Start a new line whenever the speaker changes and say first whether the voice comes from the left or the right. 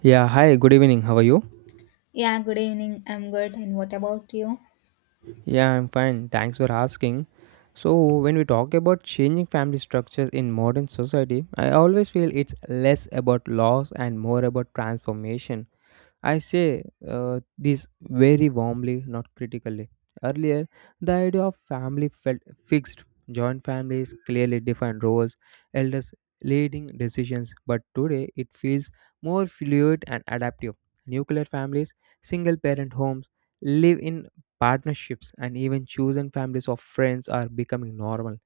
right: Yeah, hi, good evening. How are you?
left: Yeah, good evening. I'm good. And what about you?
right: Yeah, I'm fine. Thanks for asking. So, when we talk about changing family structures in modern society, I always feel it's less about loss and more about transformation. I say this very warmly, not critically. Earlier, the idea of family felt fixed. Joint families clearly defined roles, elders leading decisions, but today it feels more fluid and adaptive. Nuclear families, single parent homes, live in partnerships, and even chosen families of friends are becoming normal.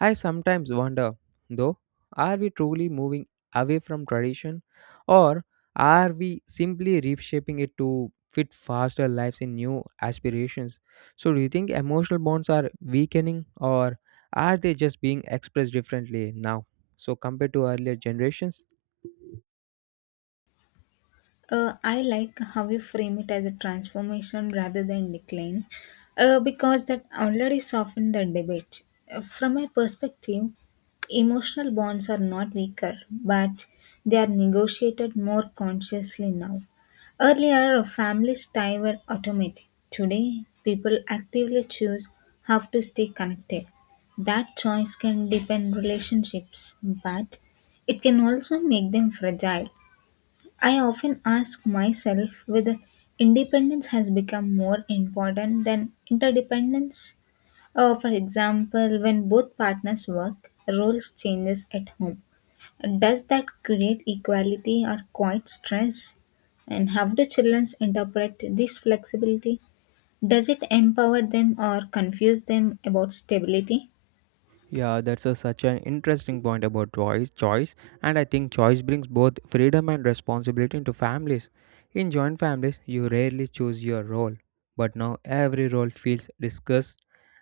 right: I sometimes wonder, though, are we truly moving away from tradition, or are we simply reshaping it to fit faster lives in new aspirations? So, do you think emotional bonds are weakening, or are they just being expressed differently now? So, compared to earlier generations?
left: I like how you frame it as a transformation rather than decline, because that already softened the debate. From my perspective, emotional bonds are not weaker, but they are negotiated more consciously now. Earlier, families' ties were automatic. Today, people actively choose how to stay connected. That choice can deepen relationships, but it can also make them fragile. I often ask myself whether independence has become more important than interdependence. For example, when both partners work, roles changes at home. Does that create equality or quite stress? And how do children interpret this flexibility? Does it empower them or confuse them about stability?
right: Yeah, that's a, such an interesting point about choice, and I think choice brings both freedom and responsibility into families. In joint families, you rarely choose your role, but now every role feels discussed,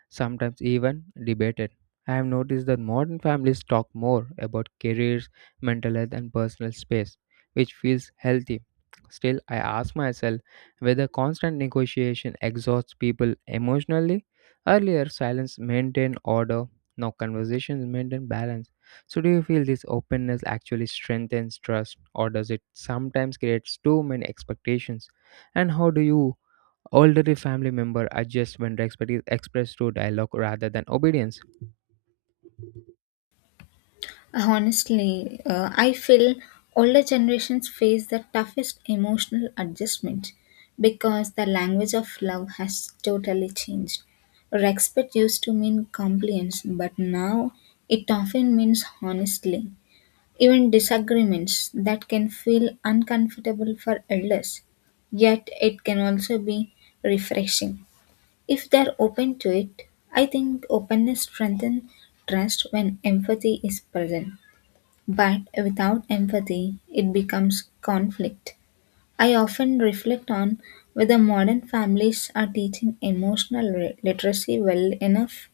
right: sometimes even debated. I have noticed that modern families talk more about careers, mental health, and personal space, which feels healthy. Still, I ask myself whether constant negotiation exhausts people emotionally. Earlier, silence maintained order, now conversations maintain balance. So, do you feel this openness actually strengthens trust, or does it sometimes create too many expectations? And how do you older family member adjust when respect is expressed through dialogue rather than obedience?
left: Honestly, I feel older generations face the toughest emotional adjustment because the language of love has totally changed. Respect used to mean compliance, but now it often means honestly. Even disagreements that can feel uncomfortable for elders, yet it can also be refreshing. If they're open to it, I think openness strengthens trust when empathy is present. But without empathy, it becomes conflict. I often reflect on whether modern families are teaching emotional literacy well enough.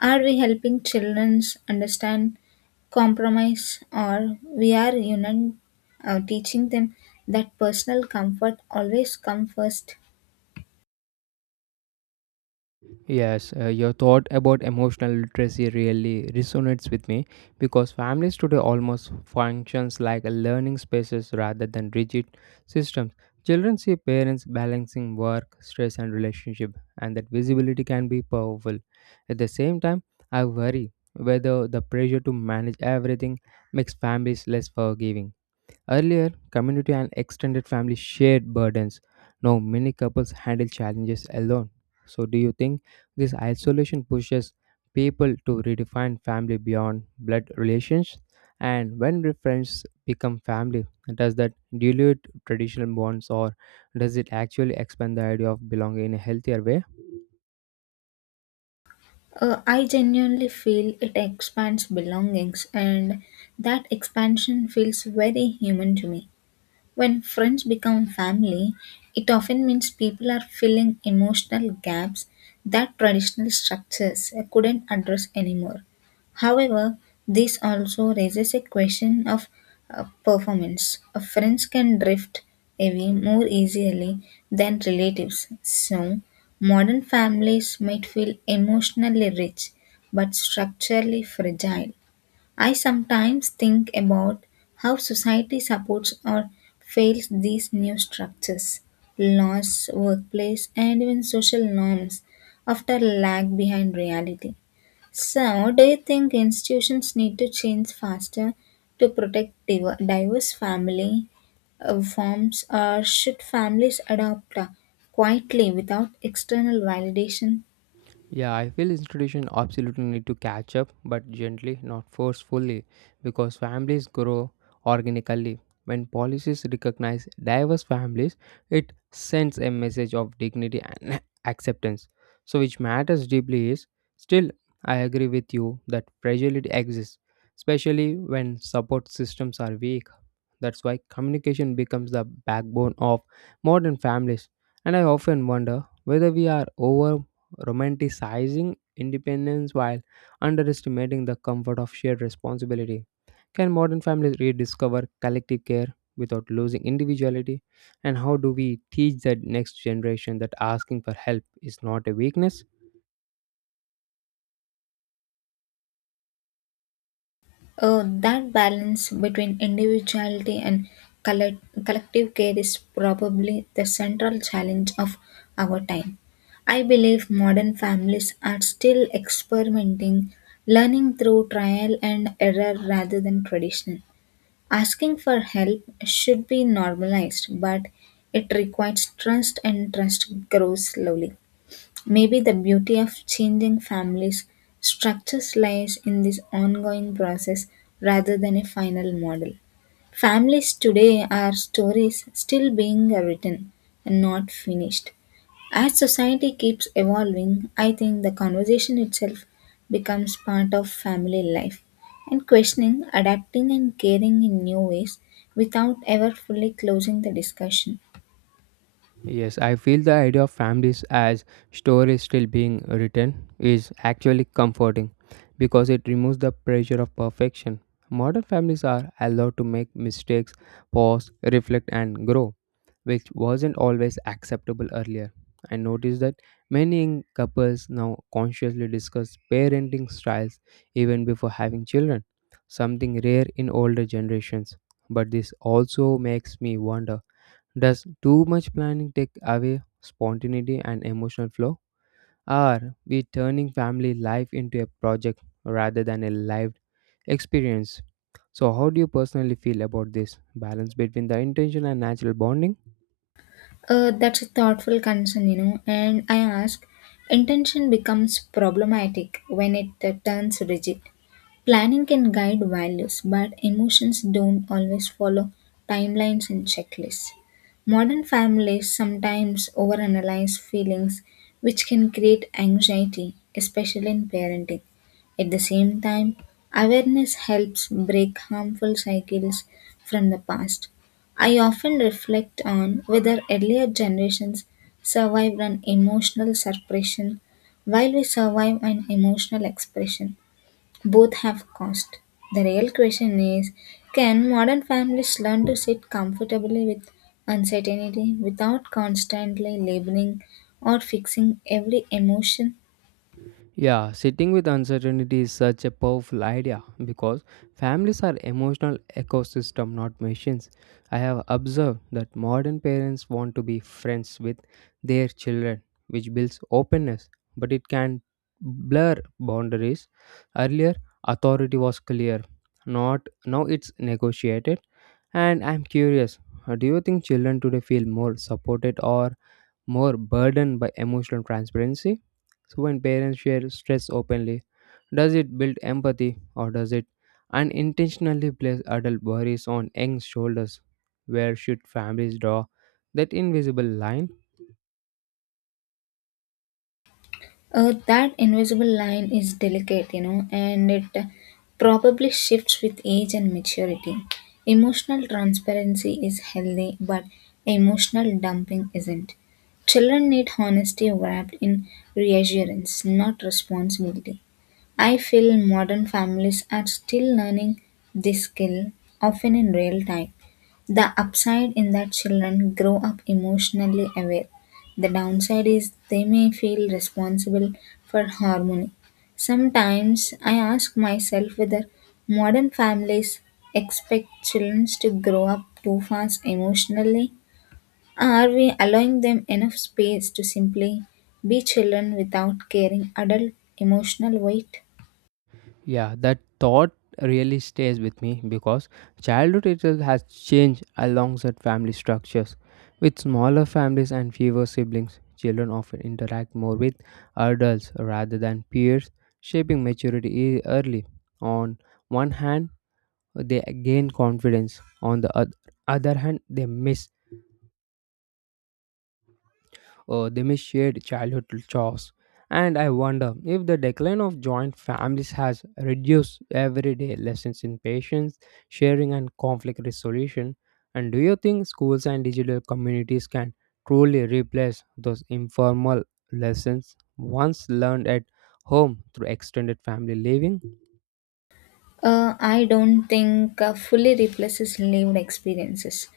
left: Are we helping children understand compromise, or we are teaching them that personal comfort always comes first?
right: Yes, your thought about emotional literacy really resonates with me because families today almost functions like a learning spaces rather than rigid systems. Children see parents balancing work, stress, and relationship, and that visibility can be powerful. At the same time, I worry whether the pressure to manage everything makes families less forgiving. Earlier, community and extended family shared burdens. Now, many couples handle challenges alone. So, do you think this isolation pushes people to redefine family beyond blood relations? And when do friends become family, does that dilute traditional bonds, or does it actually expand the idea of belonging in a healthier way?
left: I genuinely feel it expands belongings, and that expansion feels very human to me. When friends become family, it often means people are filling emotional gaps that traditional structures couldn't address anymore. However, this also raises a question of performance. Friends can drift away more easily than relatives, so modern families might feel emotionally rich but structurally fragile. I sometimes think about how society supports or fails these new structures. Laws, workplace, and even social norms often lag behind reality. So, do you think institutions need to change faster to protect diverse family forms, or should families adopt quietly without external validation?
right: Yeah, I feel institution absolutely need to catch up, but gently, not forcefully, because families grow organically. When policies recognize diverse families, it sends a message of dignity and acceptance. So, which matters deeply is still, I agree with you that fragility exists, especially when support systems are weak. That's why communication becomes the backbone of modern families. And I often wonder whether we are over romanticizing independence while underestimating the comfort of shared responsibility. Can modern families rediscover collective care without losing individuality? And how do we teach the next generation that asking for help is not a weakness?
left: That balance between individuality and collective care is probably the central challenge of our time. I believe modern families are still experimenting, learning through trial and error rather than tradition. Asking for help should be normalized, but it requires trust, and trust grows slowly. Maybe the beauty of changing families' structures lies in this ongoing process rather than a final model. Families today are stories still being written and not finished. As society keeps evolving, I think the conversation itself becomes part of family life and questioning, adapting, and caring in new ways without ever fully closing the discussion.
right: Yes, I feel the idea of families as stories still being written is actually comforting because it removes the pressure of perfection. Modern families are allowed to make mistakes, pause, reflect, and grow, which wasn't always acceptable earlier. I noticed that many young couples now consciously discuss parenting styles even before having children, something rare in older generations. But this also makes me wonder, does too much planning take away spontaneity and emotional flow? Are we turning family life into a project rather than a lived experience? So, how do you personally feel about this balance between the intention and natural bonding?
left: That's a thoughtful concern, you know. And I ask, intention becomes problematic when it turns rigid. Planning can guide values, but emotions don't always follow timelines and checklists. Modern families sometimes overanalyze feelings, which can create anxiety, especially in parenting. At the same time, awareness helps break harmful cycles from the past. I often reflect on whether earlier generations survived an emotional suppression, while we survive an emotional expression. Both have cost. The real question is can modern families learn to sit comfortably with uncertainty without constantly labeling or fixing every emotion?
right: Yeah, sitting with uncertainty is such a powerful idea because families are emotional ecosystem not machines. I have observed that modern parents want to be friends with their children, which builds openness but it can blur boundaries. Earlier authority was clear, not now it's negotiated, and I'm curious, do you think children today feel more supported or more burdened by emotional transparency? So, when parents share stress openly, does it build empathy, or does it unintentionally place adult worries on young shoulders? Where should families draw that invisible line?
left: That invisible line is delicate, you know, and it probably shifts with age and maturity. Emotional transparency is healthy, but emotional dumping isn't. Children need honesty wrapped in reassurance, not responsibility. I feel modern families are still learning this skill, often in real time. The upside in that children grow up emotionally aware. The downside is they may feel responsible for harmony. Sometimes I ask myself whether modern families expect children to grow up too fast emotionally. Are we allowing them enough space to simply be children without carrying adult emotional weight?
right: Yeah, that thought really stays with me because childhood itself has changed alongside family structures. With smaller families and fewer siblings, children often interact more with adults rather than peers, shaping maturity early. On one hand, they gain confidence, on the other hand, they miss shared childhood chores. And I wonder if the decline of joint families has reduced everyday lessons in patience, sharing, and conflict resolution. And do you think schools and digital communities can truly replace those informal lessons once learned at home through extended family living?
left: I don't think fully replaces lived experiences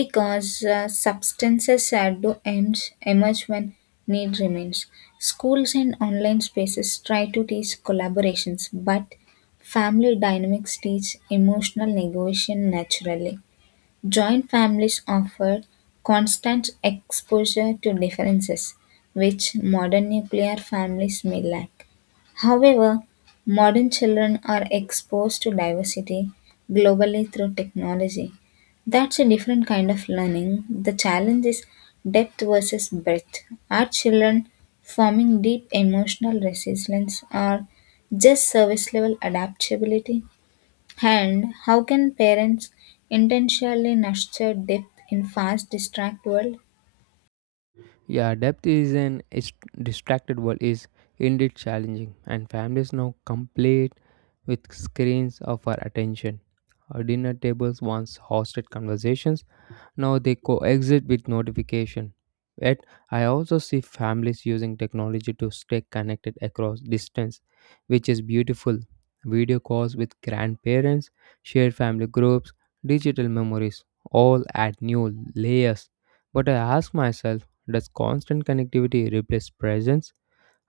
left: because substances at the ends emerge when need remains. Schools and online spaces try to teach collaborations, but family dynamics teach emotional negotiation naturally. Joint families offer constant exposure to differences, which modern nuclear families may lack. However, modern children are exposed to diversity globally through technology. That's a different kind of learning. The challenge is depth versus breadth. Are children forming deep emotional resilience or just service level adaptability? And how can parents intentionally nurture depth in fast, distract world?
right: Yeah, depth is distracted world is indeed challenging, and families now complete with screens of our attention. Our dinner tables once hosted conversations, now they coexist with notification. Yet, I also see families using technology to stay connected across distance, which is beautiful. Video calls with grandparents, shared family groups, digital memories, all add new layers. But I ask myself, does constant connectivity replace presence?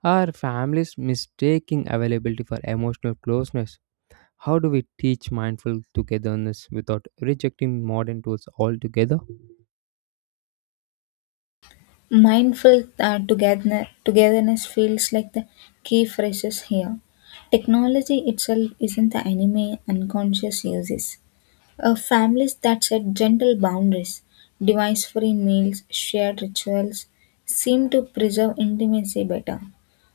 right: Are families mistaking availability for emotional closeness? How do we teach mindful togetherness without rejecting modern tools altogether?
left: Mindful togetherness feels like the key phrases here. Technology itself isn't the enemy; unconscious uses. Families that set gentle boundaries, device free meals, shared rituals seem to preserve intimacy better.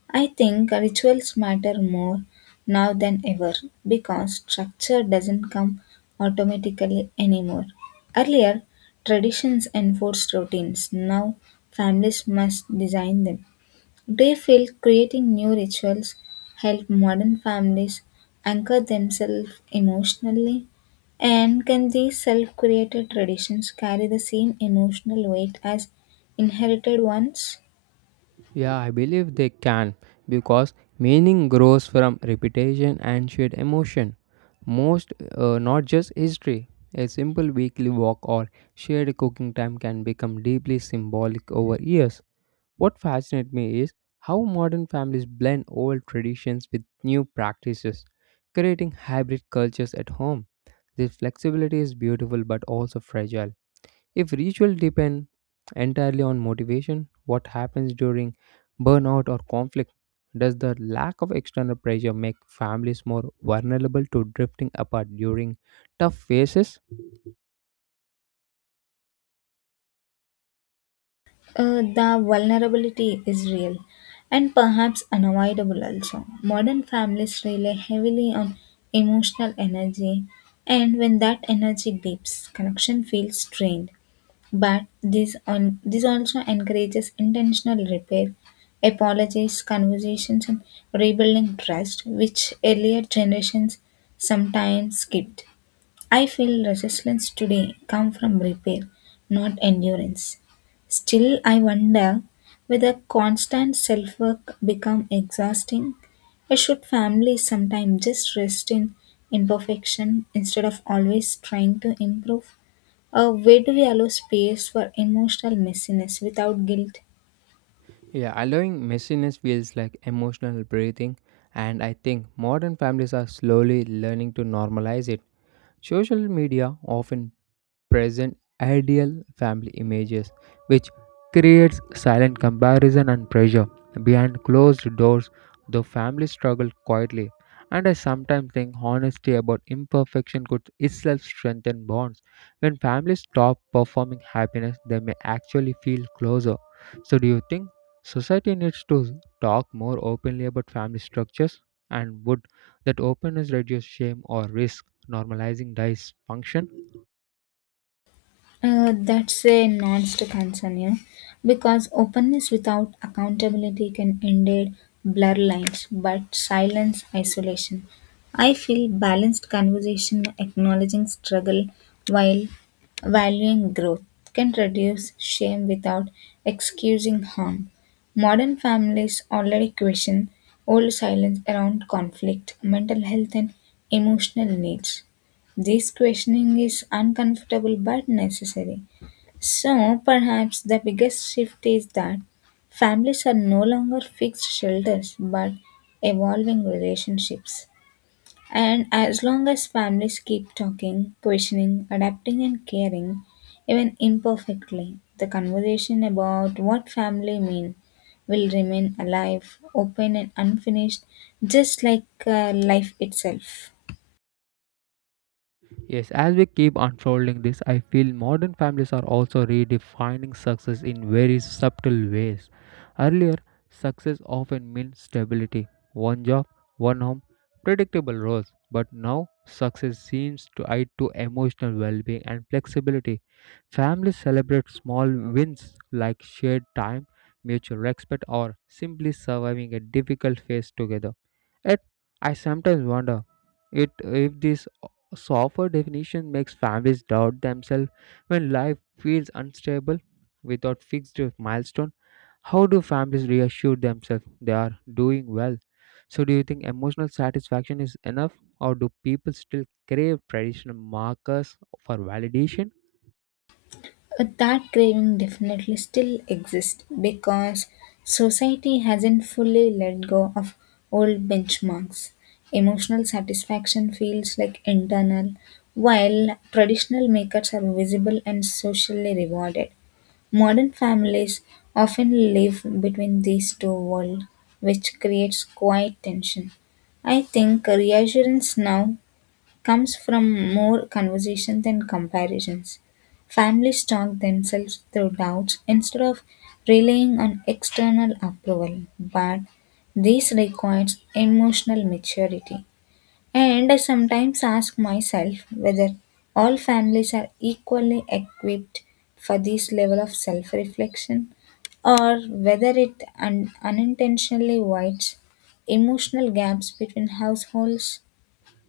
left: I think rituals matter more now than ever because structure doesn't come automatically anymore. Earlier, traditions enforced routines, now, families must design them. They feel creating new rituals help modern families anchor themselves emotionally. And can these self created traditions carry the same emotional weight as inherited ones?
right: Yeah, I believe they can because meaning grows from repetition and shared emotion. Most, not just history. A simple weekly walk or shared cooking time can become deeply symbolic over years. What fascinates me is how modern families blend old traditions with new practices, creating hybrid cultures at home. This flexibility is beautiful but also fragile. If ritual depend entirely on motivation, what happens during burnout or conflict? Does the lack of external pressure make families more vulnerable to drifting apart during tough phases?
left: The vulnerability is real and perhaps unavoidable also. Modern families rely heavily on emotional energy, and when that energy dips, connection feels strained. But this also encourages intentional repair, apologies, conversations, and rebuilding trust, which earlier generations sometimes skipped. I feel resistance today come from repair, not endurance. Still, I wonder whether constant self-work become exhausting, or should families sometimes just rest in imperfection instead of always trying to improve? Where do we allow space for emotional messiness without guilt?
right: Yeah, allowing messiness feels like emotional breathing, and I think modern families are slowly learning to normalize it. Social media often present ideal family images, which creates silent comparison and pressure. Behind closed doors, the family struggle quietly, and I sometimes think honesty about imperfection could itself strengthen bonds. When families stop performing happiness, they may actually feel closer. So, do you think society needs to talk more openly about family structures? And would that openness reduce shame or risk normalizing dysfunction?
left: That's a nuanced concern, yeah, because openness without accountability can indeed blur lines, but silence isolation. I feel balanced conversation acknowledging struggle while valuing growth can reduce shame without excusing harm. Modern families already question old silence around conflict, mental health, and emotional needs. This questioning is uncomfortable but necessary. So, perhaps the biggest shift is that families are no longer fixed shelters but evolving relationships. And as long as families keep talking, questioning, adapting, and caring, even imperfectly, the conversation about what family mean will remain alive, open, and unfinished, just like life itself.
right: Yes, as we keep unfolding this, I feel modern families are also redefining success in very subtle ways. Earlier, success often meant stability, one job, one home, predictable roles. But now, success seems tied to emotional well being and flexibility. Families celebrate small wins like shared time, mutual respect, or simply surviving a difficult phase together. Yet, I sometimes wonder it if this softer definition makes families doubt themselves when life feels unstable without fixed milestone. How do families reassure themselves they are doing well? So, do you think emotional satisfaction is enough, or do people still crave traditional markers for validation?
left: But that craving definitely still exists because society hasn't fully let go of old benchmarks. Emotional satisfaction feels like internal, while traditional makeups are visible and socially rewarded. Modern families often live between these two worlds, which creates quiet tension. I think reassurance now comes from more conversation than comparisons. Families talk themselves through doubts instead of relying on external approval, but this requires emotional maturity. And I sometimes ask myself whether all families are equally equipped for this level of self reflection or whether it unintentionally wides emotional gaps between households.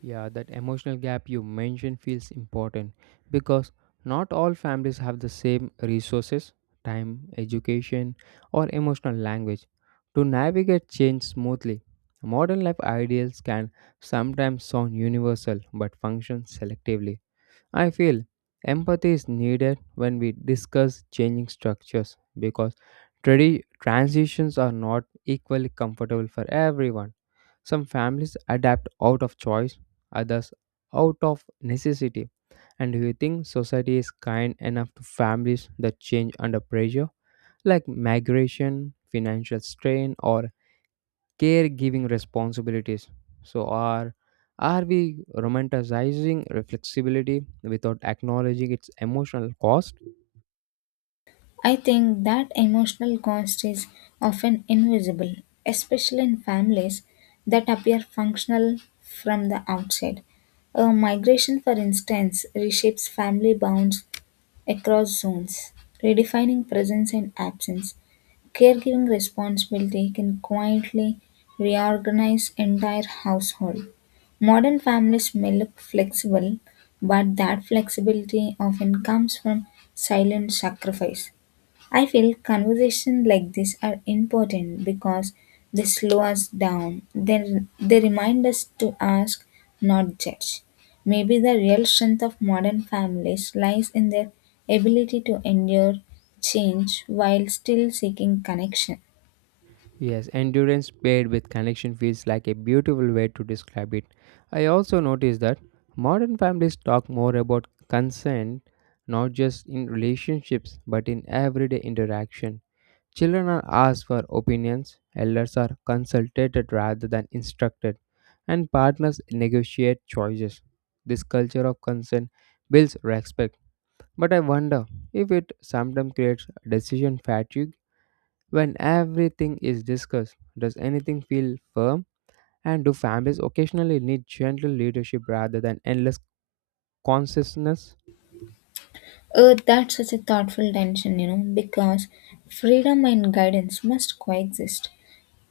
right: Yeah, that emotional gap you mentioned feels important because not all families have the same resources, time, education, or emotional language to navigate change smoothly. Modern life ideals can sometimes sound universal but function selectively. I feel empathy is needed when we discuss changing structures because transitions are not equally comfortable for everyone. Some families adapt out of choice, others out of necessity. And do you think society is kind enough to families that change under pressure, like migration, financial strain, or caregiving responsibilities? So, are we romanticizing flexibility without acknowledging its emotional cost?
left: I think that emotional cost is often invisible, especially in families that appear functional from the outside. A migration, for instance, reshapes family bonds across zones, redefining presence and absence. Caregiving responsibility can quietly reorganize entire household. Modern families may look flexible, but that flexibility often comes from silent sacrifice. I feel conversations like this are important because they slow us down. They remind us to ask, not judge. Maybe the real strength of modern families lies in their ability to endure change while still seeking connection.
right: Yes, endurance paired with connection feels like a beautiful way to describe it. I also noticed that modern families talk more about consent, not just in relationships but in everyday interaction. Children are asked for opinions, elders are consulted rather than instructed, and partners negotiate choices. This culture of consent builds respect, but I wonder if it sometimes creates decision fatigue. When everything is discussed, does anything feel firm? And do families occasionally need gentle leadership rather than endless consciousness?
left: Oh, that's such a thoughtful tension, you know, because freedom and guidance must coexist.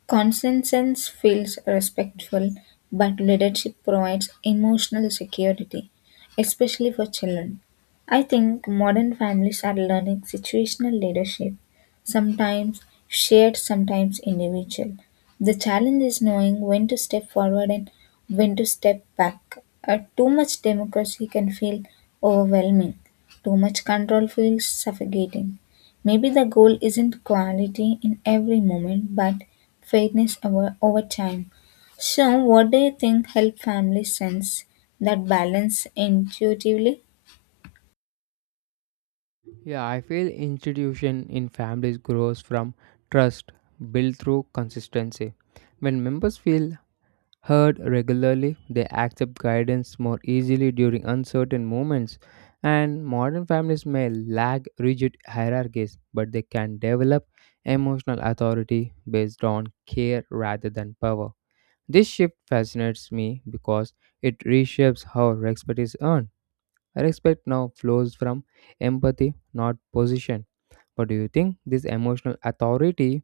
left: Consensus feels respectful, but leadership provides emotional security, especially for children. I think modern families are learning situational leadership, sometimes shared, sometimes individual. The challenge is knowing when to step forward and when to step back. Too much democracy can feel overwhelming, too much control feels suffocating. Maybe the goal isn't quality in every moment, but fairness over time. So, what do you think help families sense that balance intuitively?
right: Yeah, I feel institution in families grows from trust built through consistency. When members feel heard regularly, they accept guidance more easily during uncertain moments, and modern families may lack rigid hierarchies, but they can develop emotional authority based on care rather than power. This shift fascinates me because it reshapes how respect is earned. Respect now flows from empathy, not position. But do you think this emotional authority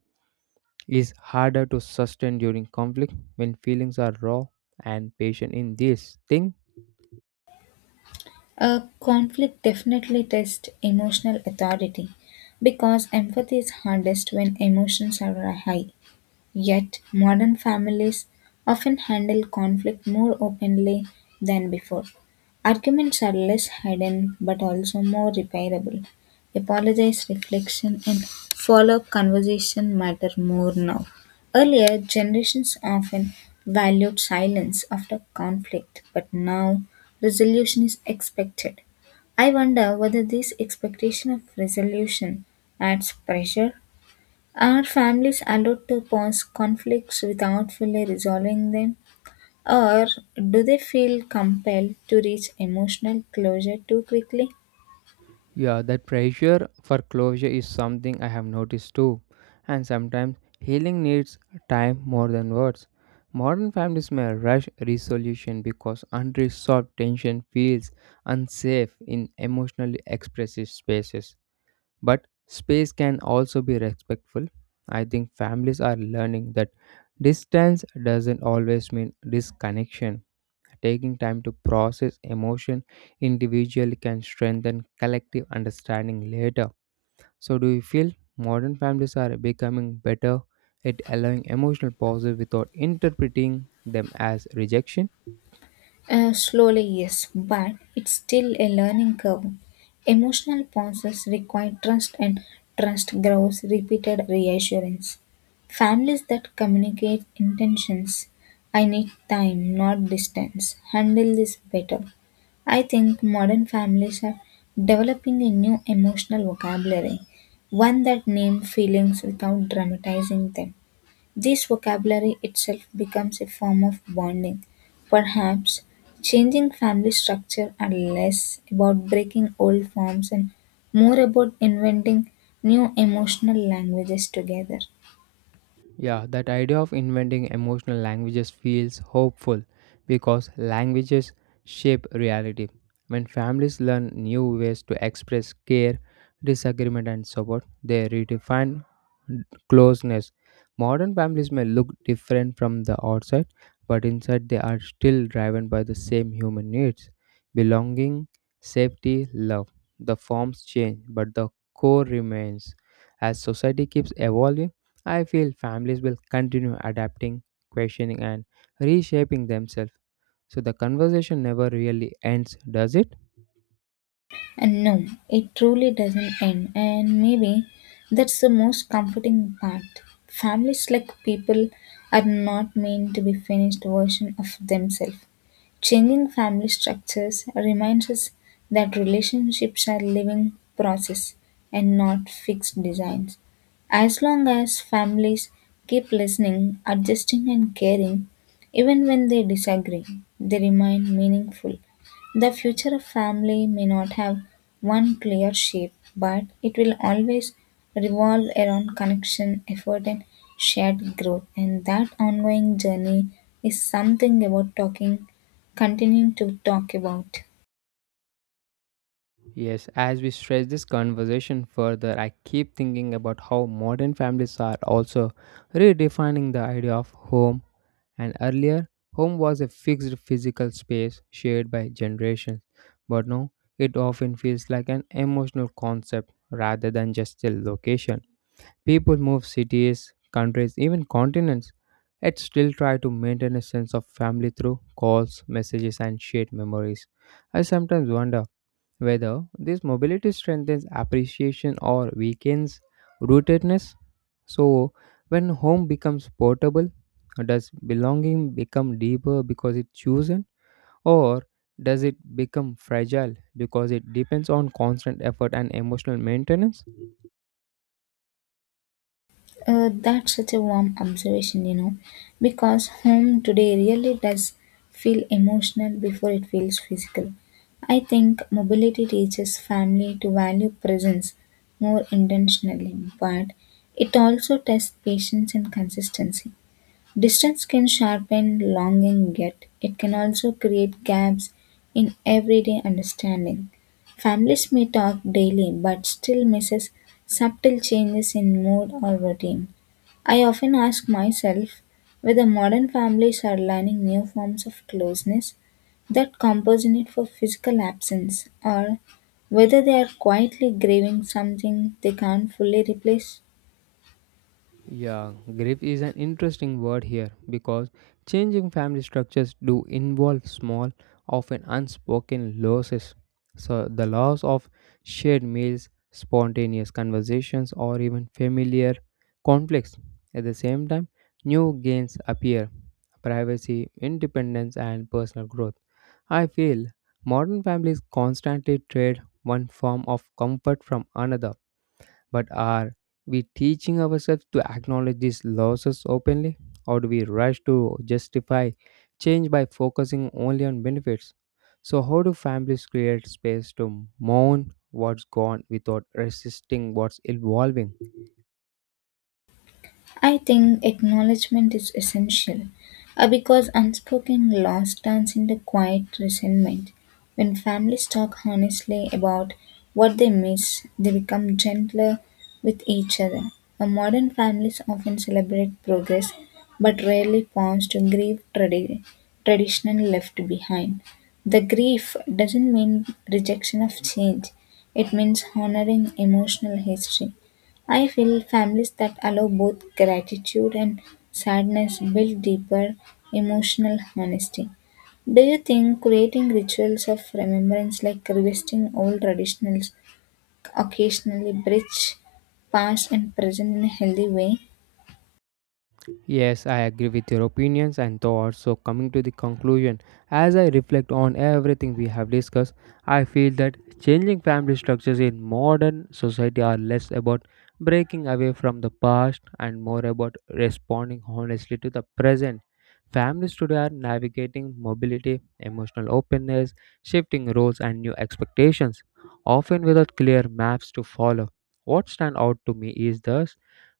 right: is harder to sustain during conflict when feelings are raw and patient in this thing?
left: A conflict definitely tests emotional authority because empathy is hardest when emotions are high. Yet, modern families often handle conflict more openly than before. Arguments are less hidden but also more repairable. Apologize, reflection, and follow up conversation matter more now. Earlier, generations often valued silence after conflict, but now resolution is expected. I wonder whether this expectation of resolution adds pressure are families allowed to pause conflicts without fully resolving them, or do they feel compelled to reach emotional closure too quickly?
right: Yeah, that pressure for closure is something I have noticed too. And sometimes healing needs time more than words. Modern families may rush resolution because unresolved tension feels unsafe in emotionally expressive spaces. But space can also be respectful. I think families are learning that distance doesn't always mean disconnection. Taking time to process emotion individually can strengthen collective understanding later. So, do you feel modern families are becoming better at allowing emotional pauses without interpreting them as rejection?
left: Slowly, yes, but it's still a learning curve. Emotional pauses require trust, and trust grows repeated reassurance. Families that communicate intentions, I need time, not distance, handle this better, I think modern families are developing a new emotional vocabulary, one that names feelings without dramatizing them. This vocabulary itself becomes a form of bonding. Perhaps changing family structure are less about breaking old forms and more about inventing new emotional languages together.
right: Yeah, that idea of inventing emotional languages feels hopeful because languages shape reality. When families learn new ways to express care, disagreement, and support, they redefine closeness. Modern families may look different from the outside, but inside they are still driven by the same human needs, belonging, safety, love. The forms change, but the core remains. As society keeps evolving, I feel families will continue adapting, questioning, and reshaping themselves. So the conversation never really ends, does it?
left: And no, it truly doesn't end. And maybe that's the most comforting part. Families like people are not meant to be finished version of themselves. Changing family structures reminds us that relationships are living process and not fixed designs. As long as families keep listening, adjusting and caring, even when they disagree, they remain meaningful the future of family may not have one clear shape, but it will always revolve around connection, effort, and shared growth. And that ongoing journey is something about talking, continuing to talk about.
right: Yes, as we stretch this conversation further, I keep thinking about how modern families are also redefining the idea of home. And earlier, home was a fixed physical space shared by generations. But now, it often feels like an emotional concept rather than just a location. People move cities, countries, even continents, yet still try to maintain a sense of family through calls, messages, and shared memories. I sometimes wonder whether this mobility strengthens appreciation or weakens rootedness. So, when home becomes portable, does belonging become deeper because it's chosen, or does it become fragile because it depends on constant effort and emotional maintenance?
left: That's such a warm observation, you know, because home today really does feel emotional before it feels physical. I think mobility teaches family to value presence more intentionally, but it also tests patience and consistency. Distance can sharpen longing, yet it can also create gaps in everyday understanding. Families may talk daily but still misses subtle changes in mood or routine. I often ask myself whether modern families are learning new forms of closeness that compensate for physical absence, or whether they are quietly grieving something they can't fully replace.
right: Yeah, grief is an interesting word here because changing family structures do involve small, often unspoken losses. So, the loss of shared meals, spontaneous conversations, or even familiar conflicts. At the same time, new gains appear, privacy, independence, and personal growth. I feel modern families constantly trade one form of comfort from another, but are we teaching ourselves to acknowledge these losses openly, or do we rush to justify change by focusing only on benefits? So, how do families create space to mourn what's gone without resisting what's evolving?
left: I think acknowledgement is essential because unspoken loss turns into quiet resentment. When families talk honestly about what they miss, they become gentler with each other. Modern families often celebrate progress but rarely pause to grieve traditional left behind. The grief doesn't mean rejection of change, it means honoring emotional history. I feel families that allow both gratitude and sadness build deeper emotional honesty. Do you think creating rituals of remembrance like revisiting old traditionals occasionally bridge past and present in a healthy way?
right: Yes, I agree with your opinions and thoughts. So, coming to the conclusion, as I reflect on everything we have discussed, I feel that changing family structures in modern society are less about breaking away from the past and more about responding honestly to the present. Families today are navigating mobility, emotional openness, shifting roles, and new expectations, often without clear maps to follow. What stands out to me is thus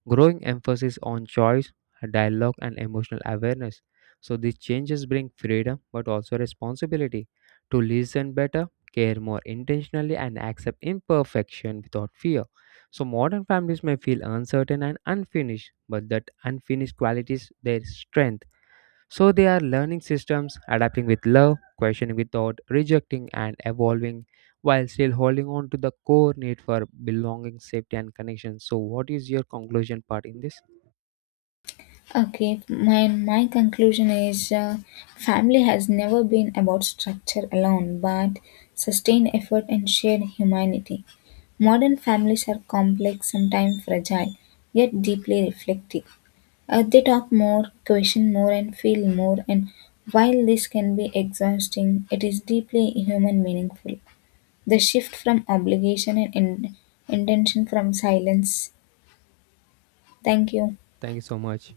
right: growing emphasis on choice, dialogue, and emotional awareness. So these changes bring freedom but also responsibility to listen better, care more intentionally, and accept imperfection without fear. So modern families may feel uncertain and unfinished, but that unfinished quality is their strength. So they are learning systems, adapting with love, questioning without rejecting, and evolving while still holding on to the core need for belonging, safety, and connection. So, what is your conclusion part in this?
left: Okay, my conclusion is family has never been about structure alone, but sustained effort and shared humanity. Modern families are complex, sometimes fragile, yet deeply reflective. They talk more, question more, and feel more. And while this can be exhausting, it is deeply human meaningful. The shift from obligation and intention from silence. Thank you.
right: Thank you so much.